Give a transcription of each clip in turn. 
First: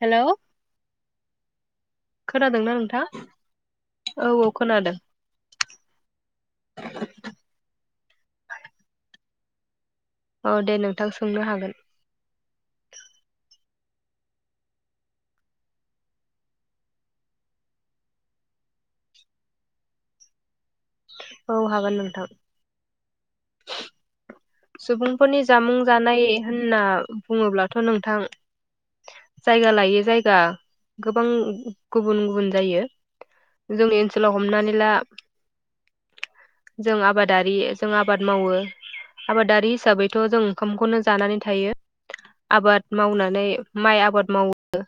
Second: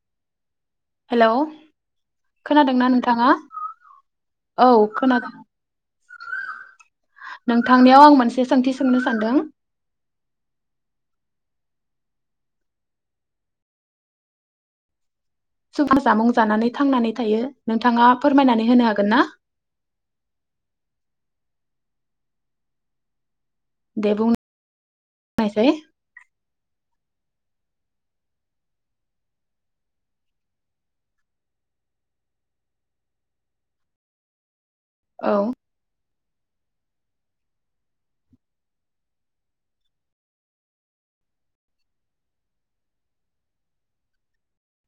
हेल' hello खोनादोंना नोंथां नोंथाङा औ खोनादों नोंथांनियाव आं मोनसे सोंथि सोंनो सानदों। औ दे नोंथां सोंनो हागोन। [unintelligible] जामुं जानानै थांनानै थायो नोंथाङा फोरमायनानै होनो हागोन ना? औ हागोन नोंथां। दे सुबुंफोरनि बुंनायसाय जामुं जानाय होनना बुङोब्लाथ' नोंथां जायगा लायै जायगा गोबां गुबुन गुबुन जायो जोंनि ओनसोलाव हमनानै ला औ जों आबादारि जों आबाद मावो। आबादारि हिसाबैथ' जों ओंखामखौनो जानानै थायो आबाद मावनानै माइ आबाद मावो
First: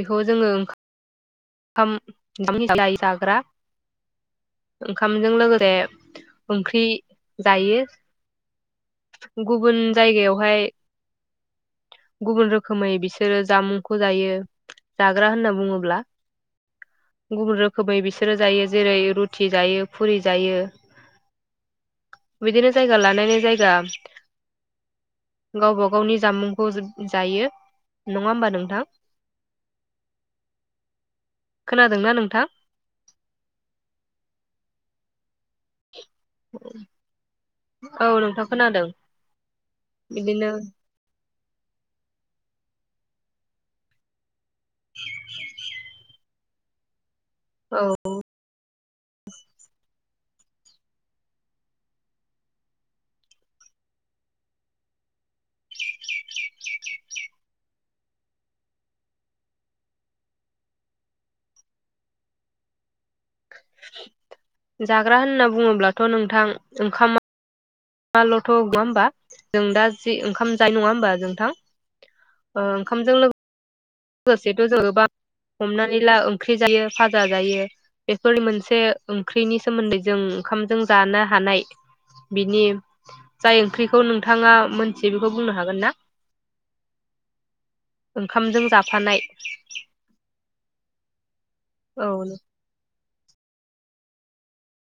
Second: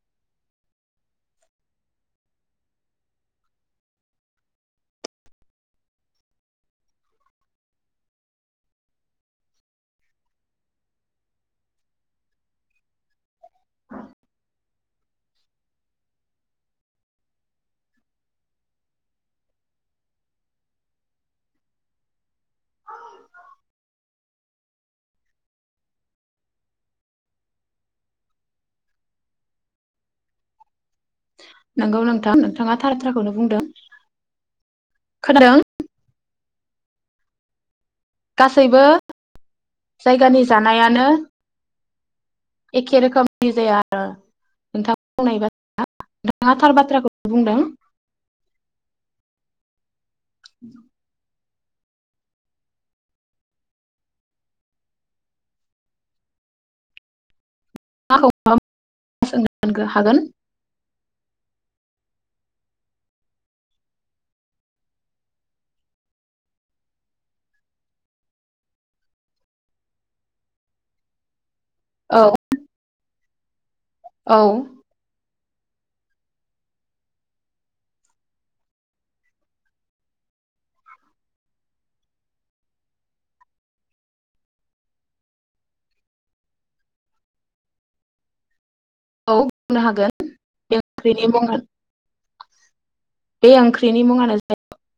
बेखौ जोङो ओंखाम ओंखाम जाग्रा ओंखामजों लोगोसे ओंख्रि जायो गुबुन जायगायावहाय गुबुन रोखोमै बिसोरो जामुंखौ जायो जाग्रा होनना बुङोब्ला गुबुन रोखोमै बिसोरो जायो जेरै रुथि जायो फुरि जायो बिदिनो जायगा लानायनि जायगा गावबा गावनि जामुंखौ जायो नङा होमबा नोंथां। नंगौ नोंथां नोंथाङा थारथ्राखौनो बुंदों। खोनादों। उ गासैबो जायगानि बिदिनो जानायानो एखेेरोखोमनि जायो आरो। नोंथां बुंनाय बाथ्राया [inaudible] नोंथाङा थार बाथ्राखौ। बुंदों। औ [inaudible] [inaudible] हागोन। जाग्रा होनना बुङोब्लाथ' नोंथां ओंखामा माल'थ' नङा होमबा जों दा जि ओंखाम जायो नङा होमबा नोंथां औ ओ ओंखामजों लोगो औ [unintelligible] सेथ' जोङोबा हमनानै ला ओंख्रि जायो भाजा जायो बेफोर मोनसे ओंख्रिनि सोमोन्दै जों ओंखामजों जानो हानाय बिनि जाय ओंख्रिखौ नोंथाङा मोनथियो बेखौ बुंनो हागोन ना ओंखामजों जा साननाय औ बुंनो हागोन [unintelligible] औ नो। बे ओंख्रिनि मुङानो [unintelligible]